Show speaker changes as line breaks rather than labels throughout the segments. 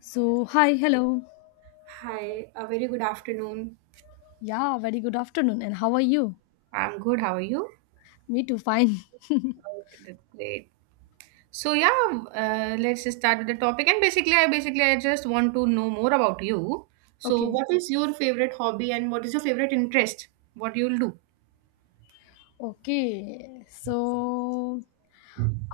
So, hi, hello.
Hi, a very good afternoon.
Yeah, very good afternoon. And how are you?
I'm good. How are you?
Me too, fine.
Okay, that's great. So let's just start with the topic. And basically I just want to know more about you. So,
Okay.
what is your favorite hobby and what is your favorite interest? What you'll do?
Okay. So,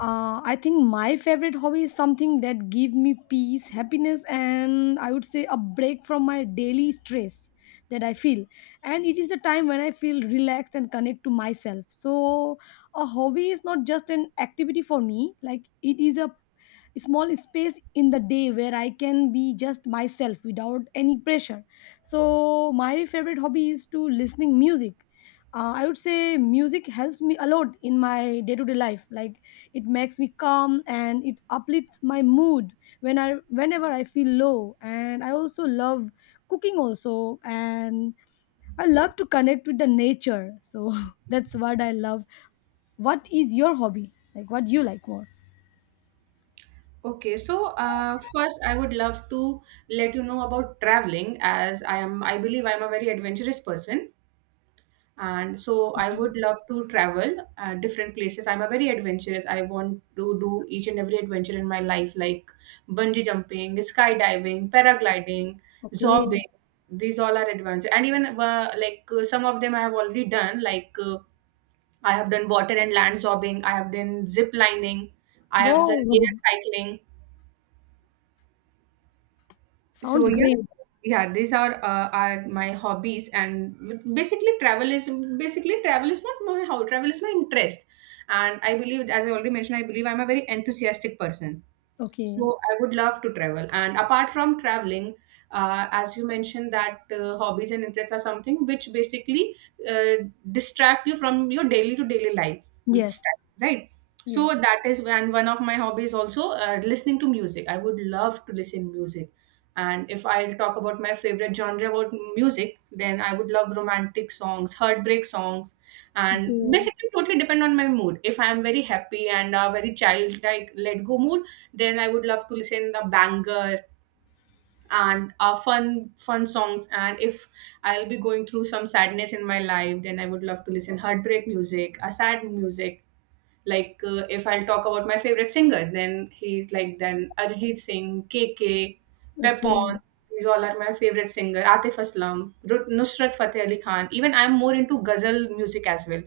I think my favorite hobby is something that give me peace, happiness, and I would say a break from my daily stress that I feel. And it is the time when I feel relaxed and connect to myself. So, a hobby is not just an activity for me; like it is a small space in the day where I can be just myself without any pressure. So my favorite hobby is to listening music. I would say music helps me a lot in my day to day life, like it makes me calm and it uplifts my mood whenever I feel low. And I also love cooking also. And I love to connect with the nature, so that's what I love. What is your hobby, like what do you like more?
Okay, first I would love to let you know about traveling as I am I believe I'm a very adventurous person. And so I would love to travel different places. I'm a very adventurous. I want to do each and every adventure in my life like bungee jumping, skydiving, paragliding,
Okay.
zorbing. These all are adventure. And even some of them I have already done, like I have done water and land zorbing, I have done zip lining, I have done air
Wow!
cycling. So
Sounds
yeah,
great.
yeah, these are my hobbies. And basically travel is not my how travel is my interest. And I believe, as I already mentioned, I'm a very enthusiastic person.
Okay.
So I would love to travel. And apart from traveling, as you mentioned that hobbies and interests are something which basically distract you from your daily to daily life
Yes.
style, right? So
Yes.
that is, and one of my hobbies also, listening to music. I would love to listen music. And if I'll talk about my favorite genre about music, then I would love romantic songs, heartbreak songs, and
Okay.
basically totally depend on my mood. If I am very happy and a very childlike, let go mood, then I would love to listen the banger and fun songs. And if I'll be going through some sadness in my life, then I would love to listen heartbreak music, a sad music. If I'll talk about my favorite singer, then he's like, then Arjit Singh, K K,
Okay.
Pepon, these all are my favorite singer. Atif Aslam, Nusrat Fateh Ali Khan. Even I'm more into ghazal music as well.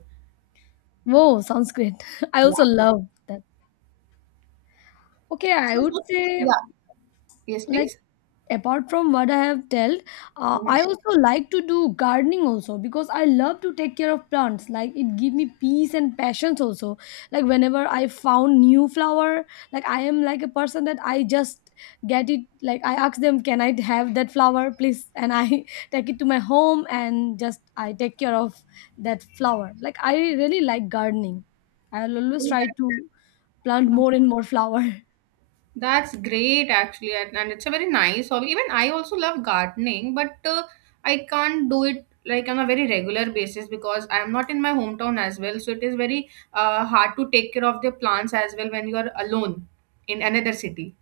Wow, sounds great. I also love that. Okay, I
So,
would
so- yeah,
say,
yes,
like
please.
apart from what I have told, I
Mhm.
also like to do gardening also, because I love to take care of plants, like it give me peace and passions also. Like whenever I found new flower, like I am like a person that I just get it, like I ask them, can I have that flower please, and I take it to my home and just I take care of that flower. Like I really like gardening. I'll always
Oh,
try
that-
to plant
uh,
more and more flower.
That's great, actually. And it's a very nice hobby. Even I also love gardening, but I can't do it like on a very regular basis because I am not in my hometown as well. So it is very hard to take care of the plants as well when you are alone in another city.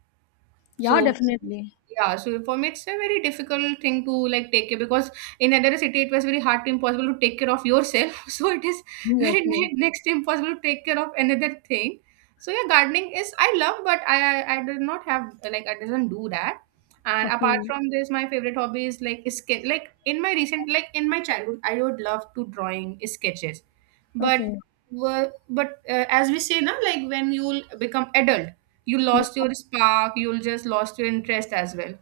Yeah,
So
definitely.
yeah, so for me it's a very difficult thing to like take care, because in another city it was very hard to impossible to take care of yourself. So it is
Yes,
very
yes.
next to impossible to take care of another thing. So yeah, gardening is I love, but I did not have, like I doesn't do that. And apart
Okay,
from this, my favorite hobby is like sketch. Like in my recent, like in my childhood, I would love to drawing sketches, but
okay.
as we say now, like when you'll become adult, you
Yes,
lost your spark, you'll just lost your interest as well.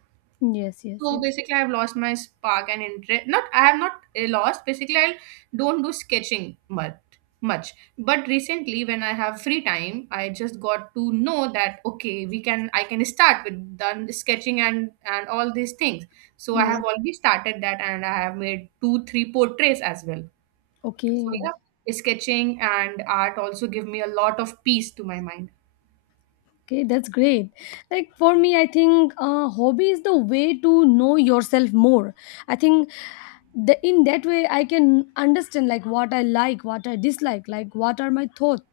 yes, yes,
So
yes.
basically I've lost my spark and interest. Not I have not lost, basically I don't do sketching much. But recently when I have free time, I just got to know that okay, we can I can start with done sketching and all these things. So I
Yes.
have already started that, and I have made two three portraits as well. So
Okay.
yeah, sketching and art also give me a lot of peace to my mind.
Okay, that's great. Like for me, I think hobby is the way to know yourself more. I think in that way I can understand like, what I dislike, like what are my thoughts.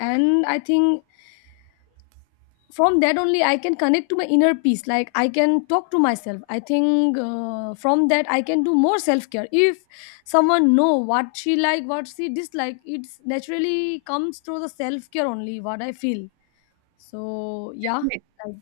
And I think from that only I can connect to my inner peace, like I can talk to myself. I think from that I can do more self care. If someone know what she like, what she dislike, it's naturally comes through the self care only, what I feel. So yeah,
Definitely.
like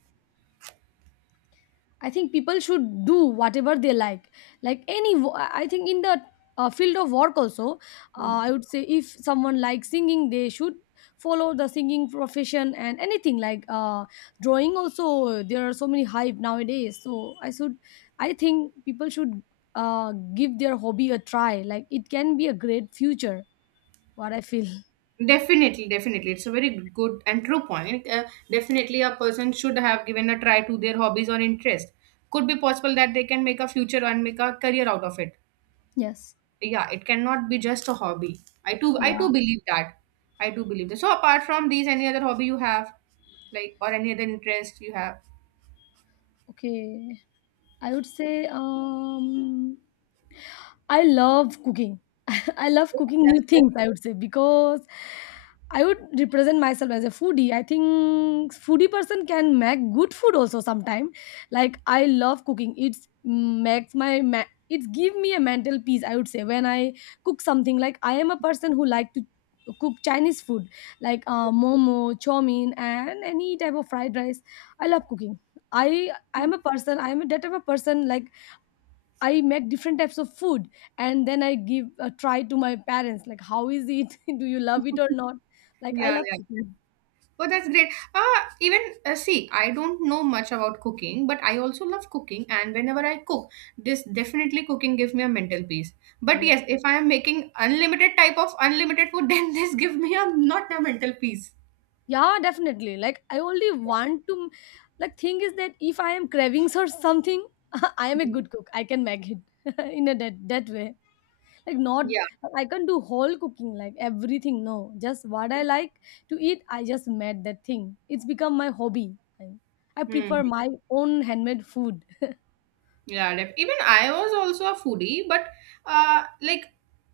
I think people should do whatever they like. Like any, I think in the field of work also, I would say if someone likes singing, they should follow the singing profession and anything like drawing. Also, there are so many hype nowadays. So I should, I think people should give their hobby a try. Like it can be a great future. What I feel.
Definitely, definitely. It's a very good and true point. Definitely, a person should have given a try to their hobbies or interest. Could be possible that they can make a future and make a career out of it.
Yes.
Yeah, it cannot be just a hobby. I too, I
Yeah.
too believe that. I do believe that. So, apart from these, any other hobby you have, like, or any other interest you have?
Okay. I would say I love cooking. I love
Oh,
cooking
that's
new things,
great.
I would say, because I would represent myself as a foodie. I think foodie person can make good food also sometime. Like I love cooking. It's makes my ma- it's give me a mental peace, I would say, when I cook something. Like I am a person who like to cook Chinese food, like momo, chow mein, and any type of fried rice. I love cooking. I am a person. I am a that type of person, like I make different types of food and then I give a try to my parents, like how is it, do you love it or not. Like I
Yeah,
love cooking.
oh, that's great. Even See, I don't know much about cooking, but I also love cooking. And whenever I cook, this definitely cooking gives me a mental peace. But
Yes.
yes, if I am making unlimited type of unlimited food, then this give me a not a mental peace.
Yeah, definitely. Like I only want to, like thing is that if I am cravings or something, I am a
Mhm.
good cook, I can make it in a that way, like not,
Yeah.
like, I can do whole cooking like everything, no, just what I like to eat I just made that thing. It's become my hobby. I, I
Hmm.
prefer my own handmade food.
Yeah. Even I was also a foodie, but uh, like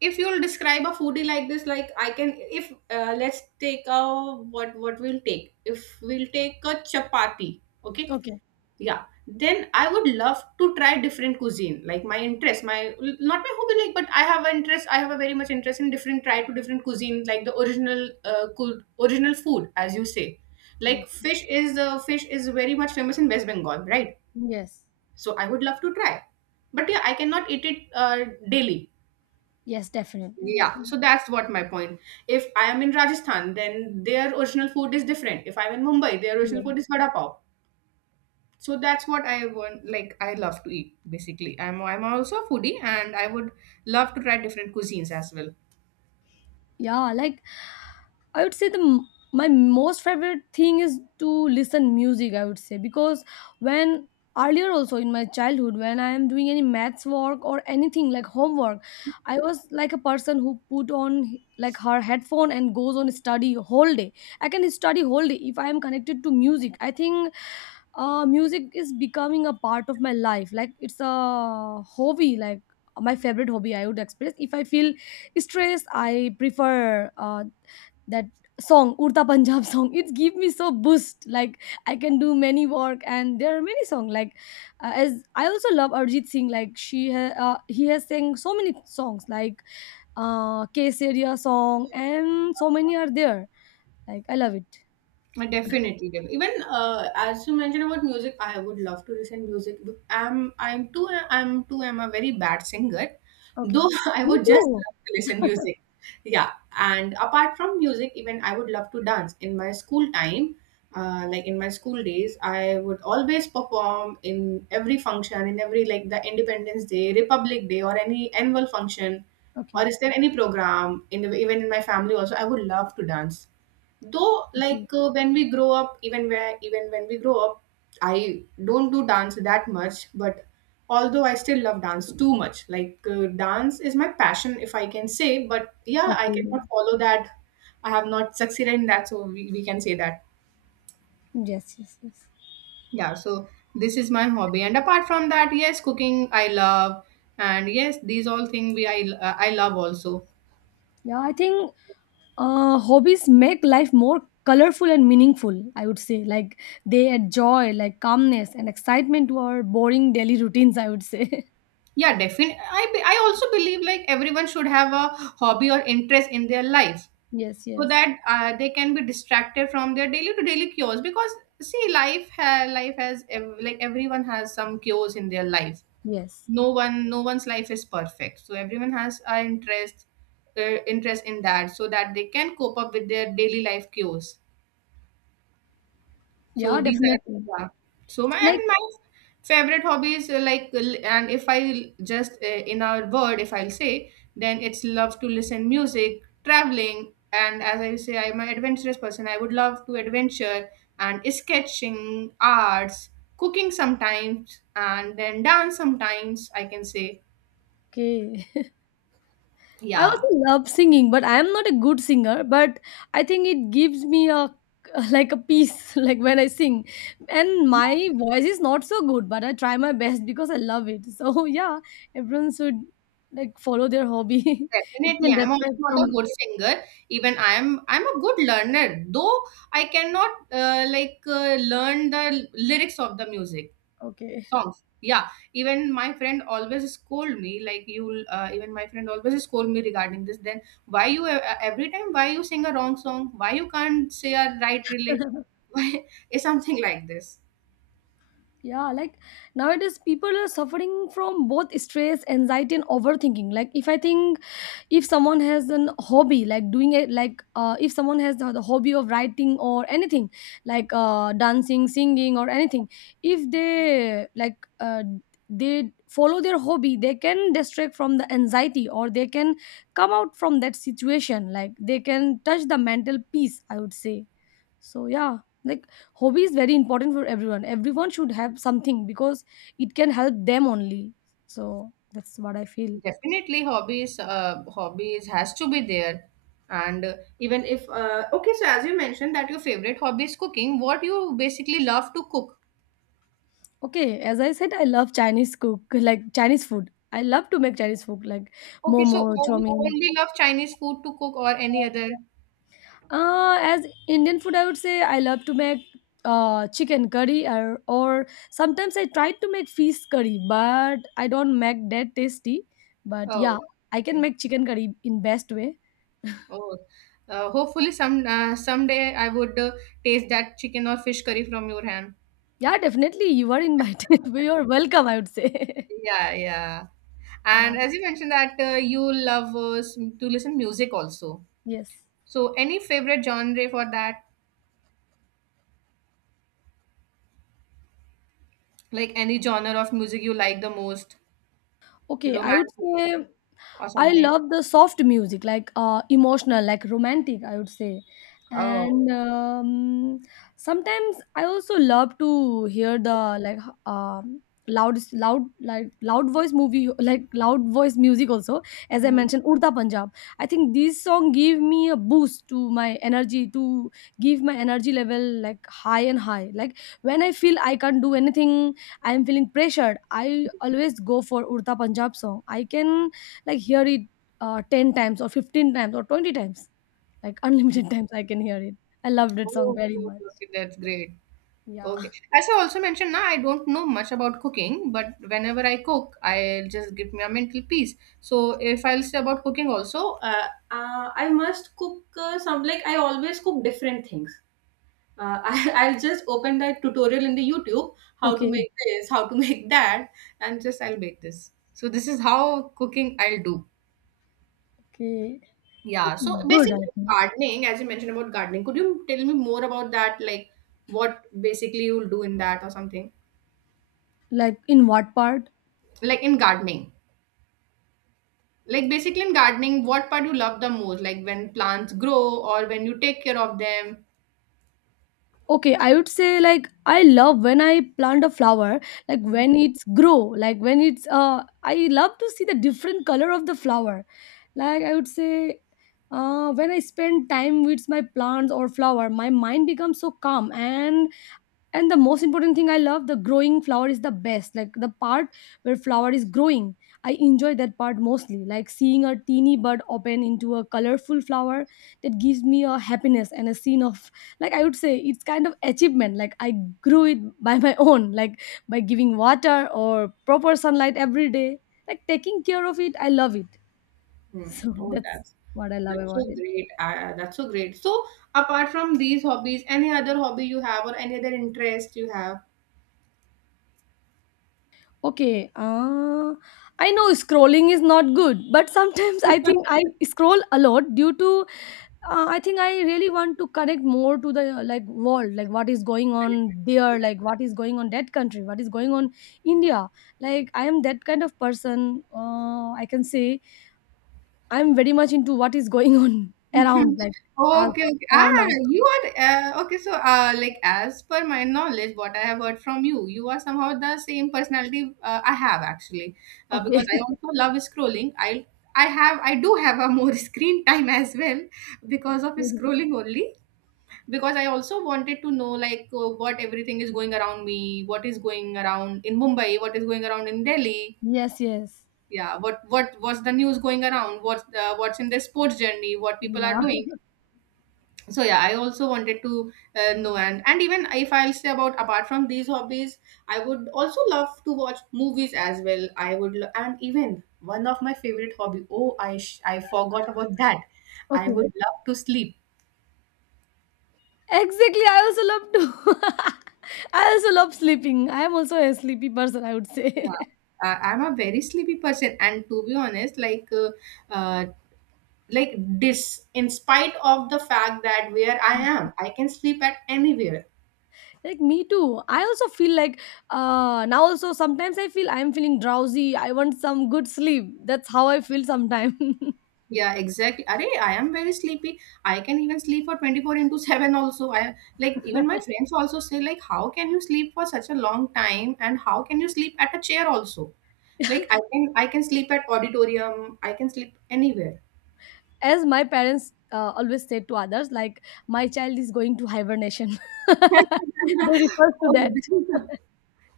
if you'll describe a foodie like this, like I can, if let's take a what we'll take. If we'll take a chapati, okay,
Okay.
yeah, then I would love to try different cuisine, like my interest, my not my hobby, like, but I have an interest, I have a very much interest in different, try to different cuisine, like the original original food, as you say. Like
Yes,
fish is very much famous in West Bengal, right?
yes.
So I would love to try, but yeah, I cannot eat it daily.
Yes, definitely,
Yeah,
definitely.
so that's what my point. If I am in Rajasthan, then their original food is different. If I'm in Mumbai, their
Yeah,
original food is vada pav. So that's what I want. Like I love to eat, basically I'm also a foodie, and I would love to try different cuisines as well.
yeah. Like I would say the m- my most favorite thing is to listen music. I would say, because when earlier also in my childhood when I am doing any maths work or anything like homework, I was like a person who put on h- like her headphone and goes on study whole day. I can study whole day if I am connected to music. I think music is becoming a part of my life, like it's a hobby. Like my favorite hobby, I would express, if I feel stressed I prefer that song Urta Punjab song, it give me so boost, like I can do many work. And there are many song like, as I also love Arjit Singh, like he has sang so many songs like Kesaria song and so many are there. Like I love it.
Definitely, def- even As you mentioned about music, I would love to listen music. I'm too I'm too I'm a very bad singer,
Okay.
though I
Me
would just
too.
love to listen music. Yeah, and apart from music, even I would love to dance. In my school time, in my school days, I would always perform in every function, in every like the Independence Day, Republic Day, or any annual function, or
Okay.
is there any program in the, even in my family also, I would love to dance. Though
Okay.
when we grow up, even where even when we grow up, I don't do dance that much. But although I still love dance too much, dance is my passion, if I can say. But yeah, I
Okay.
cannot follow that. I have not succeeded in that, so we can say that.
Yes, yes, yes.
Yeah, so this is my hobby. And apart from that, yes, cooking I love, and yes, these all things we I love also.
Yeah, I think hobbies make life more colorful and meaningful. I would say, like they add joy, like calmness and excitement to our boring daily routines. I would say.
Yeah, definitely, I also believe like everyone should have a hobby or interest in their life,
Yes,
so
yes,
that they can be distracted from their daily to daily chores, because see, life has like everyone has some chores in their life.
yes.
No one's life is perfect, so everyone has an uh, interest in that, so that they can cope up with their daily life chores.
Yeah,
So these are,
definitely.
yeah. So my
Like
and my favorite hobbies, and if I just in a word if I'll say, then it's love to listen music, traveling, and as I say, I'm an adventurous person. I would love to adventure and sketching, arts, cooking sometimes, and then dance sometimes, I can say.
okay. I
Yeah.
also love singing, but I am not a good singer. But I think it gives me a like a peace, like when I sing. And my voice is not so good, but I try my best because I love it. So yeah, everyone should like follow their hobby. It
Definitely,
can
I'm also
distract
not a
from
good singer. Even I'm a good learner, though I cannot learn the lyrics of the music
okay,
songs. Yeah, even my friend always scold me like you. Even my friend always scold me regarding this. Then why you every time why you sing a wrong song? Why you can't say a right lyric? Why, it's something like this.
yeah. Like nowadays, people are suffering from both stress, anxiety, and overthinking. Like if I think, if someone has an hobby like doing it, like if someone has the hobby of writing or anything like dancing, singing or anything, if they like they follow their hobby, they can distract from the anxiety or they can come out from that situation, like they can touch the mental peace, I would say. So yeah, like hobby is very important for everyone, everyone should have something, because it can help them only. So that's what I feel.
Definitely, hobbies has to be there. And even if, okay, so as you mentioned that your favorite hobby is cooking, what you basically love to cook?
Okay, as I said, I love Chinese cook, like Chinese food. I love to make Chinese food, like
Okay, so
momo,
oh,
chow
you
mein.
only love Chinese food to cook, or any other?
As Indian food, I would say I love to make chicken curry, or sometimes I try to make fish curry, but I don't make that tasty. But
Oh,
yeah, I can
okay.
make chicken curry in best way.
Oh, hopefully some someday I would taste that chicken or fish curry from your hand.
Yeah, definitely. You are invited. You are welcome, I would say.
Yeah, yeah.
Yeah.
And as you mentioned that you love to listen music also.
Yes.
So any favorite genre for that? Like any genre of music you like the most,
Okay, I would
romantic
say
or
I
something.
love the soft music, like emotional, like romantic, I would say.
Oh,
And sometimes I also love to hear the like loud, loud, like loud voice movie, like loud voice music. Also, as I
mhm.
mentioned, Urda Punjab. I think this song give me a boost to my energy, to give my energy level like high and high. Like when I feel I can't do anything, I am feeling pressured. I always go for Urda Punjab song. I can like hear it 10 times or 15 times or 20 times, like unlimited times I can hear it. I love that song
Oh,
very
okay, okay,
much.
okay, that's great.
Yeah.
Okay. As I also mentioned, now I don't know much about cooking, but whenever I cook, I'll just give me a mental peace. So if I'll say about cooking also, I must cook some, like I always cook different things. I'll just open that tutorial in the YouTube, how to
Okay.
make this, how to make that. And just I'll make this. So this is how cooking I'll do.
Okay.
Yeah,
It's
so
good, I
basically
think.
gardening, as you mentioned about gardening, could you tell me more about that? Like what basically you'll do in that or something?
Like in what part?
Like in gardening. Like basically in gardening, what part you love the most? Like when plants grow or when you take care of them.
Okay, I would say, like I love when I plant a flower, like when it's grow, like when it's uh, I love to see the different color of the flower. Like I would say, when I spend time with my plants or flower, my mind becomes so calm. And the most important thing, I love the growing flower is the best, like the part where flower is growing. I enjoy that part mostly, like seeing a teeny bud open into a colorful flower, that gives me a happiness and a scene of, like I would say, it's kind of achievement, like I grew it by my own, like by giving water or proper sunlight every day, like taking care of it. I love it.
Hmm.
So
Oh,
that's what I love
that's
about
so
it.
great. That's so great. So apart from these hobbies, any other hobby you have or any other interest you have?
Okay, I know scrolling is not good, but sometimes I think I scroll a lot due to I think I really want to connect more to the like world, like what is going on there, like what is going on that country, what is going on India. Like I am that kind of person. I can say I'm very much into what is going on
Mhm.
around, like us,
Okay, okay.
around
Ah,
us.
you are okay. So, like, as per my knowledge, what I have heard from you, you are somehow the same personality I have, actually,
Okay.
because I also love scrolling. I do have a more screen time as well, because of scrolling only. Because I also wanted to know, like, what everything is going around me, what is going around in Mumbai, what is going around in Delhi.
Yes. Yes.
Yeah, what was the news going around? What's in the sports journey? What people are
Yeah.
doing? So yeah, I also wanted to know, and even if I'll say, about apart from these hobbies, I would also love to watch movies as well. And even, one of my favorite hobby, oh, I forgot about that. I
Okay.
would love to sleep.
Exactly. I also love to. I also love sleeping. I am also a sleepy person, I would say.
Yeah. I'm a very sleepy person, and to be honest, like, uh, like, this, in spite of the fact that where I am, I can sleep at anywhere.
Like me too. I also feel like now also sometimes I feel I'm feeling drowsy. I want some good sleep. That's how I feel sometimes.
Yeah, exactly. Arey, I am very sleepy. I can even sleep for 24 into 7 also. I, like, even my friends also say, like, how can you sleep for such a long time, and how can you sleep at a chair also? Like, I can sleep at auditorium, I can sleep anywhere.
As my parents always say to others, like my child is going to hibernation. They refer to that.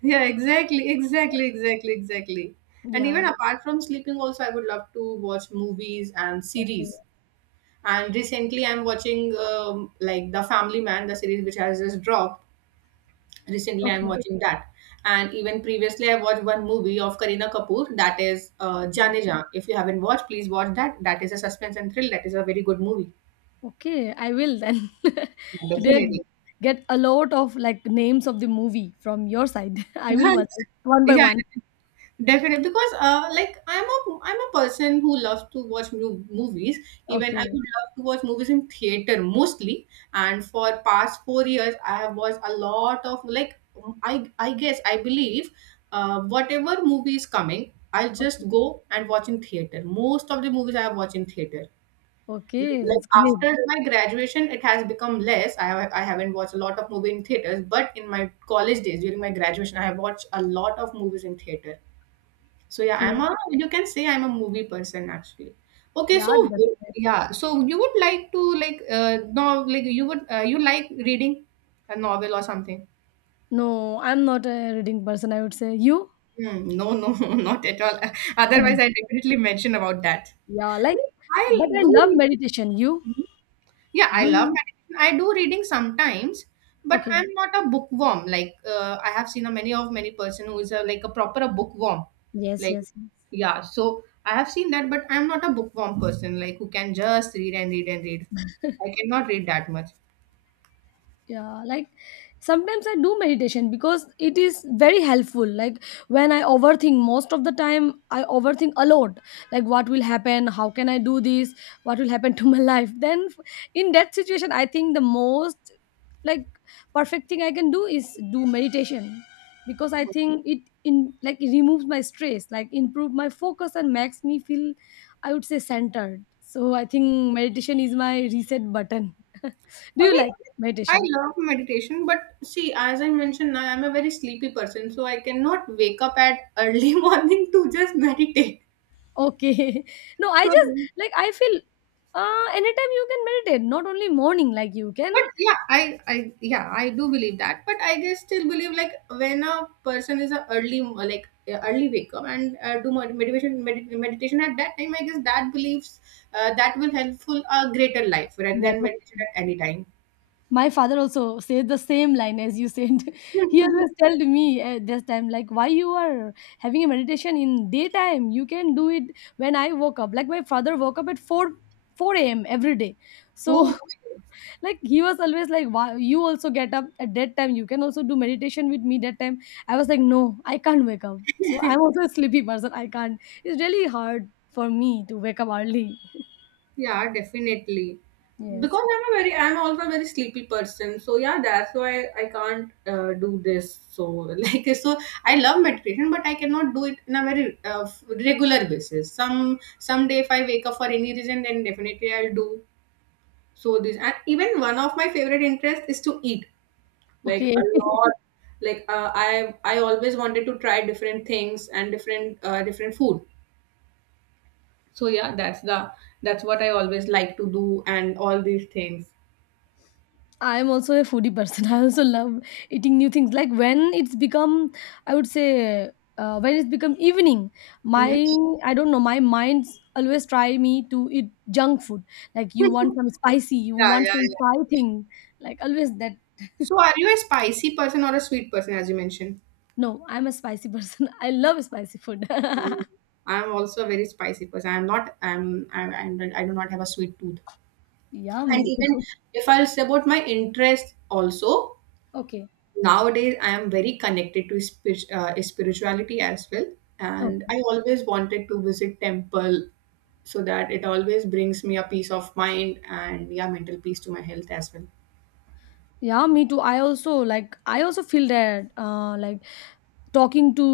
Yeah, exactly, exactly, exactly, exactly. And
Yeah.
even apart from sleeping also, I would love to watch movies and
Okay.
series. And recently I'm watching like, The Family Man, the series which has just dropped. Recently, I'm
Okay.
watching that. And even previously, I watched one movie of Kareena Kapoor, that is
Okay.
Jaane Jhaan. If you haven't watched, please watch that. That is a suspense and thrill. That is a very good movie.
Okay, I will then. Today I
Definitely.
get a lot of like names of the movie from your side. I will watch it one by
Yeah,
one.
definitely, because like, I'm a person who loves to watch movies. Even I
Okay.
would love to watch movies in theater mostly. And for past 4 years, I have watched a lot of, like, I guess, I believe, whatever movie is coming, I'll
Okay.
just go and watch in theater. Most of the movies I have watched in theater.
Okay, that's
Like,
great.
after my graduation, it has become less. I haven't watched a lot of movie in theaters, but in my college days during my graduation, I have watched a lot of movies in theater. So yeah, I'm
Okay.
a you can say I'm a movie person actually. Okay,
Yeah,
so
that's great.
yeah, so you would like to, like, no, like, you would, you like reading a novel or something?
No, I'm not a reading person, I would say. You?
Hmm, no, no, not at all.
Okay.
Otherwise, I definitely mention about that.
Yeah, like
I
but I
do.
love
read-
meditation. You?
Yeah, I
Do
love
you?
meditation. I do reading sometimes, but
Okay.
I'm not a bookworm. Like, I have seen a many of many person who is a, like, a proper a bookworm.
Yes,
Like,
yes.
yeah, so I have seen that, but I'm not a bookworm person. Like, who can just read and read and read. I cannot read that much.
Yeah, like sometimes I do meditation because it is very helpful, like when I overthink most of the time. I overthink a lot, like what will happen, how can I do this, what will happen to my life then. In that situation I think the most, like, perfect thing I can do is do meditation, because I think it in, like, it removes my stress, like improve my focus and makes me feel, I would say, centered. So I think meditation is my reset button. Do
I
you like
like I
meditation?
love meditation, but see, as I mentioned, now I'm a very sleepy person, so I cannot wake up at early morning to just meditate.
Okay. No, I just
So,
like I feel anytime you can meditate, not only morning, like you can.
but yeah, I yeah, I do believe that, but I guess still believe, like, when a person is a early, like, a early wake up and do meditation at that time, I guess, that believes that will helpful a greater life, rather
Yeah,
than
but
meditation at any time.
my father also said the same line as you said. He always told me at this time, like, why you are having a meditation in daytime? You can do it when I woke up. Like my father woke up at four AM every day. So
oh
like he was always like, wow, you also get up at that time, you can also do meditation with me that time. I was like, no, I can't wake up, so I'm also a sleepy person, I can't, it's really hard for me to wake up early.
Yeah, definitely.
Yes.
Because I'm also a very sleepy person. So yeah, that's why I can't do this. So, like, so I love meditation, but I cannot do it in a very regular basis. Someday, if I wake up for any reason, then definitely I'll do. So this, and even one of my favorite interests is to eat. Like,
Okay.
a lot. Like, I always wanted to try different things and different food. So yeah, that's what I always like to do and all these things.
I'm also a foodie person. I also love eating new things, like when it's become, I would say, when it's become evening, my,
Mhm.
I don't know, my mind's always try me to eat junk food, like you want some spicy, you
Yeah,
want
yeah,
some
yeah.
fry thing, like always that.
So, are you a spicy person or a sweet person, as you mentioned?
No, I'm a spicy person. I love spicy food.
Mm. I'm also a very spicy person. I'm not. I do not have a sweet tooth.
Yeah,
And
me
even
too.
if I'll say about my interest, also,
Okay.
nowadays I am very connected to spirituality as well.
Oh,
And I always wanted to visit temple, so that it always brings me a peace of mind, and yeah, mental peace to my health as well.
yeah, me too. I also feel that like talking to,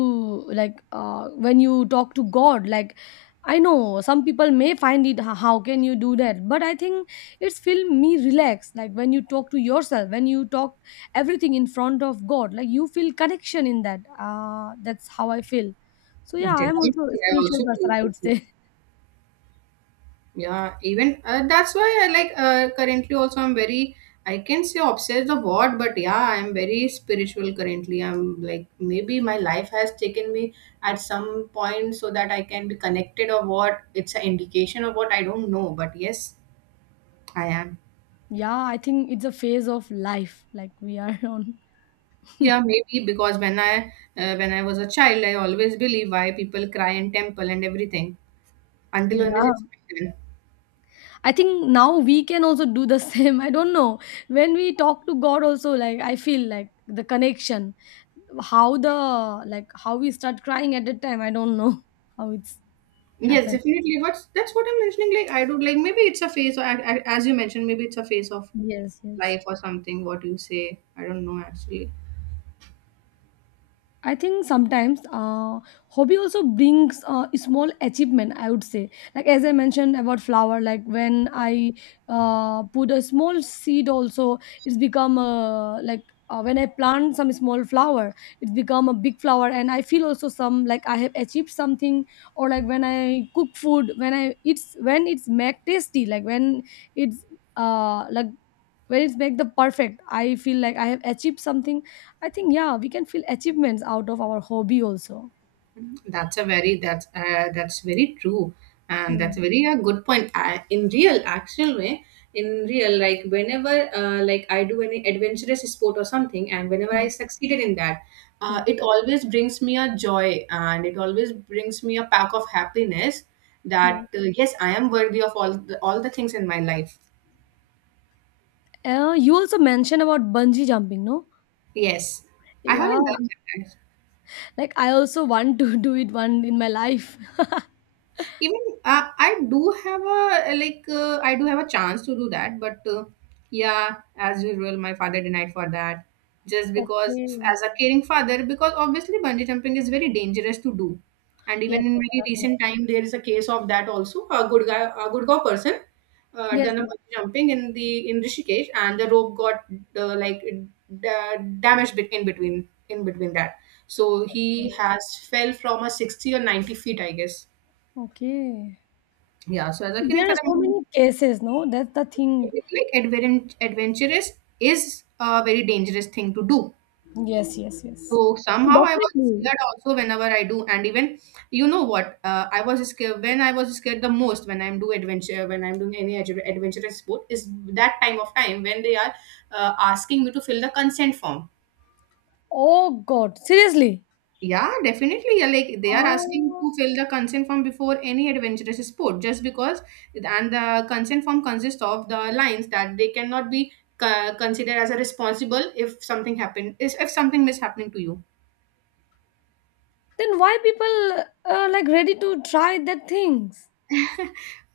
like when you talk to God, like I know some people may find it, "How can you do that?" But I think it's feel me relaxed. Like when you talk to yourself, when you talk everything in front of God, like you feel connection in that. That's how I feel. So yeah, I am
Definitely,
also a
I
spiritual
also
person,
believe
I would
this.
say.
Yeah, even that's why I, like, currently also I'm very, I can say, obsessed of what, but yeah, I'm very spiritual currently. I'm, like, maybe my life has taken me at some point, so that I can be connected or what. It's an indication of what, I don't know, but yes, I am.
Yeah, I think it's a phase of life like we are on.
Yeah, maybe, because when I was a child, I always believe why people cry in temple and everything, until unless
Yeah.
it's written.
I think now we can also do the same. I don't know. When we talk to God also, like I feel like the connection, how the like how we start crying at that time, I don't know how it's
Yes,
happened.
definitely. What's that's what I'm mentioning. Like, I do, like, maybe it's a phase, or as you mentioned, maybe it's a phase of
Yes, yes.
life or something. What you say, I don't know actually.
I think sometimes hobby also brings a small achievement, I would say, like as I mentioned about flower, like when I put a small seed, also it's become a like when I plant some small flower, it's become a big flower, and I feel also, some like I have achieved something. Or like when I cook food, when I it's when it's make tasty, like it's uh like when it's make the perfect, I feel like I have achieved something. I think, yeah, we can feel achievements out of our hobby also.
That's a very, that's very true, and
Yeah,
that's a good point. I, in real, like, whenever like, I do any adventurous sport or something, and whenever
yeah,
I succeeded in that,
yeah,
it always brings me a joy, and it always brings me a pack of happiness.
yeah.
That, yes, I am worthy of all the, things in my life.
You also mentioned about bungee jumping, no?
Yes, I
Yeah,
haven't done that.
like I also want to do it one in my life.
Even
Yeah.
I do have a chance to do that, but yeah, as usual, my father denied for that, just because,
Okay.
as a caring father, because obviously bungee jumping is very dangerous to do. And
Yes,
even in
yes,
very
definitely.
recent time, there is a case of that also. A good guy person
Yes,
done a
yes.
bungee jumping in Rishikesh, and the rope got like, da- damaged, in between that. So
Mm.
he has fell from a 60 or 90 feet, I guess.
Okay.
Yeah, so as a kid,
There are
like,
so many cases, no? That's the thing.
adventurous is a very dangerous thing to do.
Yes, yes, yes.
So, somehow I was
Definitely.
scared also whenever I do, and even you know what, I was scared when I was scared the most, when I'm doing any adventurous sport, is that time when they are asking me to fill the consent form.
Oh God, seriously?
Yeah, definitely. Yeah, like, they are asking
Oh,
to fill the consent form before any adventurous sport, just because, and the consent form consists of the lines that they cannot be considered as a responsible if something happened, if something mishappening to you.
then why people like ready to try that things?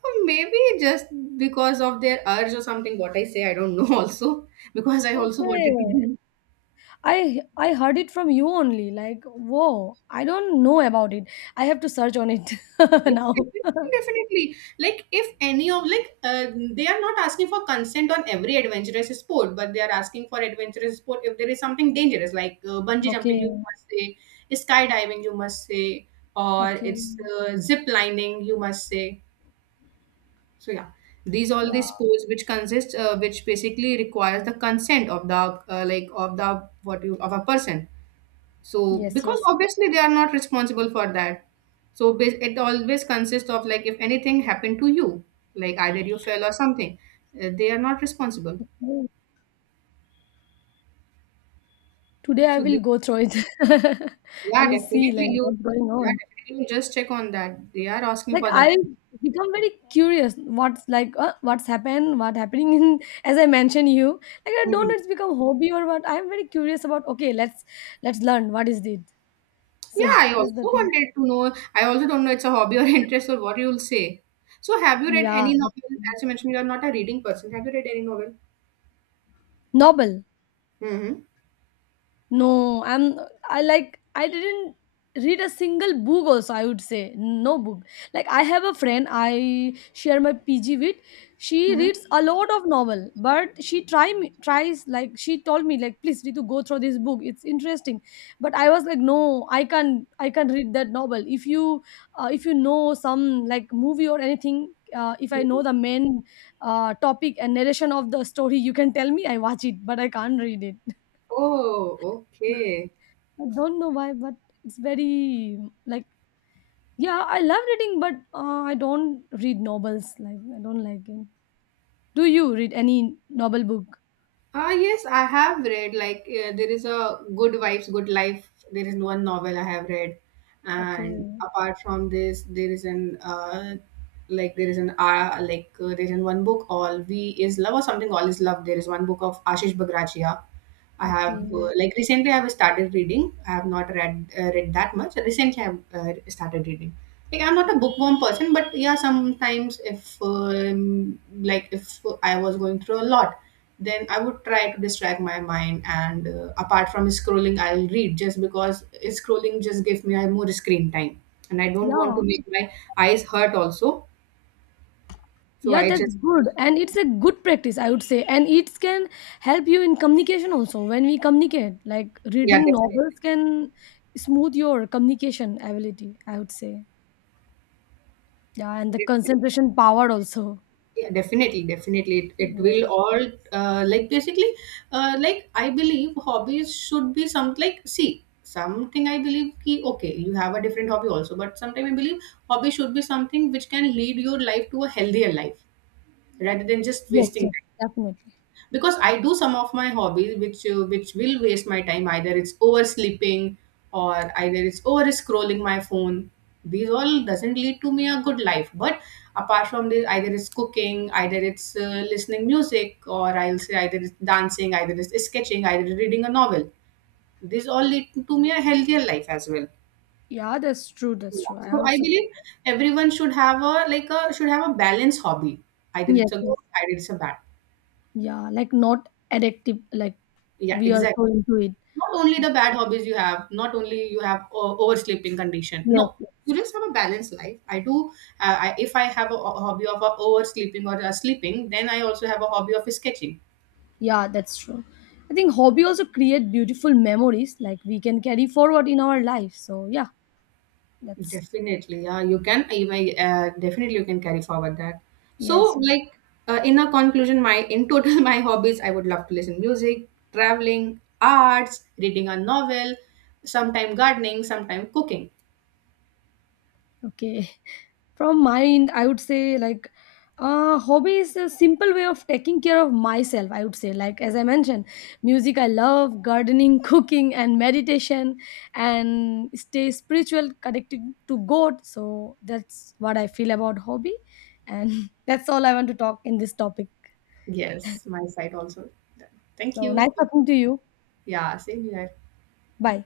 Well, maybe just because of their urge or something. What I say, I don't know. Also, because I also
Okay.
wanted to do.
I heard it from you only. Like, whoa, I don't know about it. I have to search on it
Yeah,
now.
definitely, definitely. Like, if any of, like, they are not asking for consent on every adventurous sport, but they are asking for adventurous sport if there is something dangerous, like, bungee jumping,
Okay,
you must say, skydiving, you must say, or
okay,
it's zip lining, you must say. So yeah, these all
yeah,
these sports, which consist which basically requires the consent of the like of the what you of a person, so,
yes,
because
yes.
obviously they are not responsible for that. So, it always consists of, like, if anything happened to you, like, either you fell or something, they are not responsible.
Oh, today I
So,
will
they,
go through it. I
yeah,
will see like
definitely you,
what's going
yeah,
on.
definitely you just check on that. They are asking
Like
for the
I
account.
become very curious. What's like what's happened? What happening in, as I mentioned you. Like I don't know
Mhm.
it's become hobby or what. I'm very curious about. Okay, let's learn what is it. So
Yeah, I also
that's the thing.
wanted to know. I also don't know, it's a hobby or interest or what you'll say. So, have you read
Yeah,
any novel? As you mentioned, you are not a reading person. Have you read any novel?
novel.
Mm-hmm.
No, I like I didn't read a single book also, I would say, no book. Like I have a friend I share my PG with. She
Mm-hmm.
reads a lot of novel, but she try me tries like, she told me like, please Ritu go through this book. It's interesting. But I was like, no, I can't read that novel. If you know some like movie or anything, if I know the main topic and narration of the story, you can tell me. I watch it, but I can't read it.
Oh, okay.
I don't know why, but it's very like, yeah, I love reading, but I don't read novels. Like I don't like it. Do you read any novel book?
Ah, yes, I have read, like, there is a Good Wives, Good Life. There is one novel I have read, and
Okay,
apart from this, there is an, like, there is an like, there is an one book, All We Is Love or something, All Is Love. There is one book of Ashish Bagrachia. I have,
okay,
like, recently I have started reading. I have not read that much. Recently I have started reading. Like, I'm not a bookworm person, but yeah, sometimes, if like, if I was going through a lot, then I would try to distract my mind, and apart from scrolling, I'll read, just because scrolling just gives me a more screen time, and I don't want
yeah,
to make my eyes hurt also, so
yeah,
I
that's
just,
good, and it's a good practice, I would say, and it can help you in communication also. When we communicate, like
yeah,
reading
definitely,
novels can smooth your communication ability, I would say. Yeah, and the concentration power also.
yeah, definitely, it will
Yeah.
all, like, basically, like, I believe hobbies should be some, like, see, something, I believe ki, okay, you have a different hobby also, but sometimes I believe hobby should be something which can lead your life to a healthier life, rather than just
Yes,
wasting,
yes, definitely.
because I do some of my hobbies which, which will waste my time. Either it's oversleeping, or either it's over scrolling my phone. These all doesn't lead to me a good life. But apart from this, either it's cooking, either it's listening music, or I'll say either it's dancing, either it's sketching, either it's reading a novel. These all lead to me a healthier life as well.
Yeah, that's true. That's
Yeah.
true. I
So I
also.
believe everyone should have a, like, a, should have a balanced hobby. Either
Yes,
it's a
yes.
good, either it's a bad.
Yeah, like not addictive, like
Yeah,
we are
exactly.
so into it.
Not only the bad hobbies you have, not only you have oversleeping condition, no,
Yes, yes.
you just have a balanced life. I do, I, if I have a hobby of oversleeping or sleeping, then I also have a hobby of sketching.
Yeah, that's true. I think hobby also create beautiful memories like we can carry forward in our life. So yeah, that's.
Definitely, yeah, you can, even, definitely you can carry forward that. So,
Yes.
like, in a conclusion, my in total, my hobbies, I would love to listen music, traveling, arts, reading a novel, sometime gardening, sometime cooking.
Okay. From my end, I would say, like hobby is a simple way of taking care of myself, I would say, like as I mentioned, music I love, gardening, cooking, and meditation, and stay spiritual, connected to God. So that's what I feel about hobby, and that's all I want to talk in this topic.
Yes, my side also, thank
So
you.
nice talking to you.
Yeah, same here.
Bye.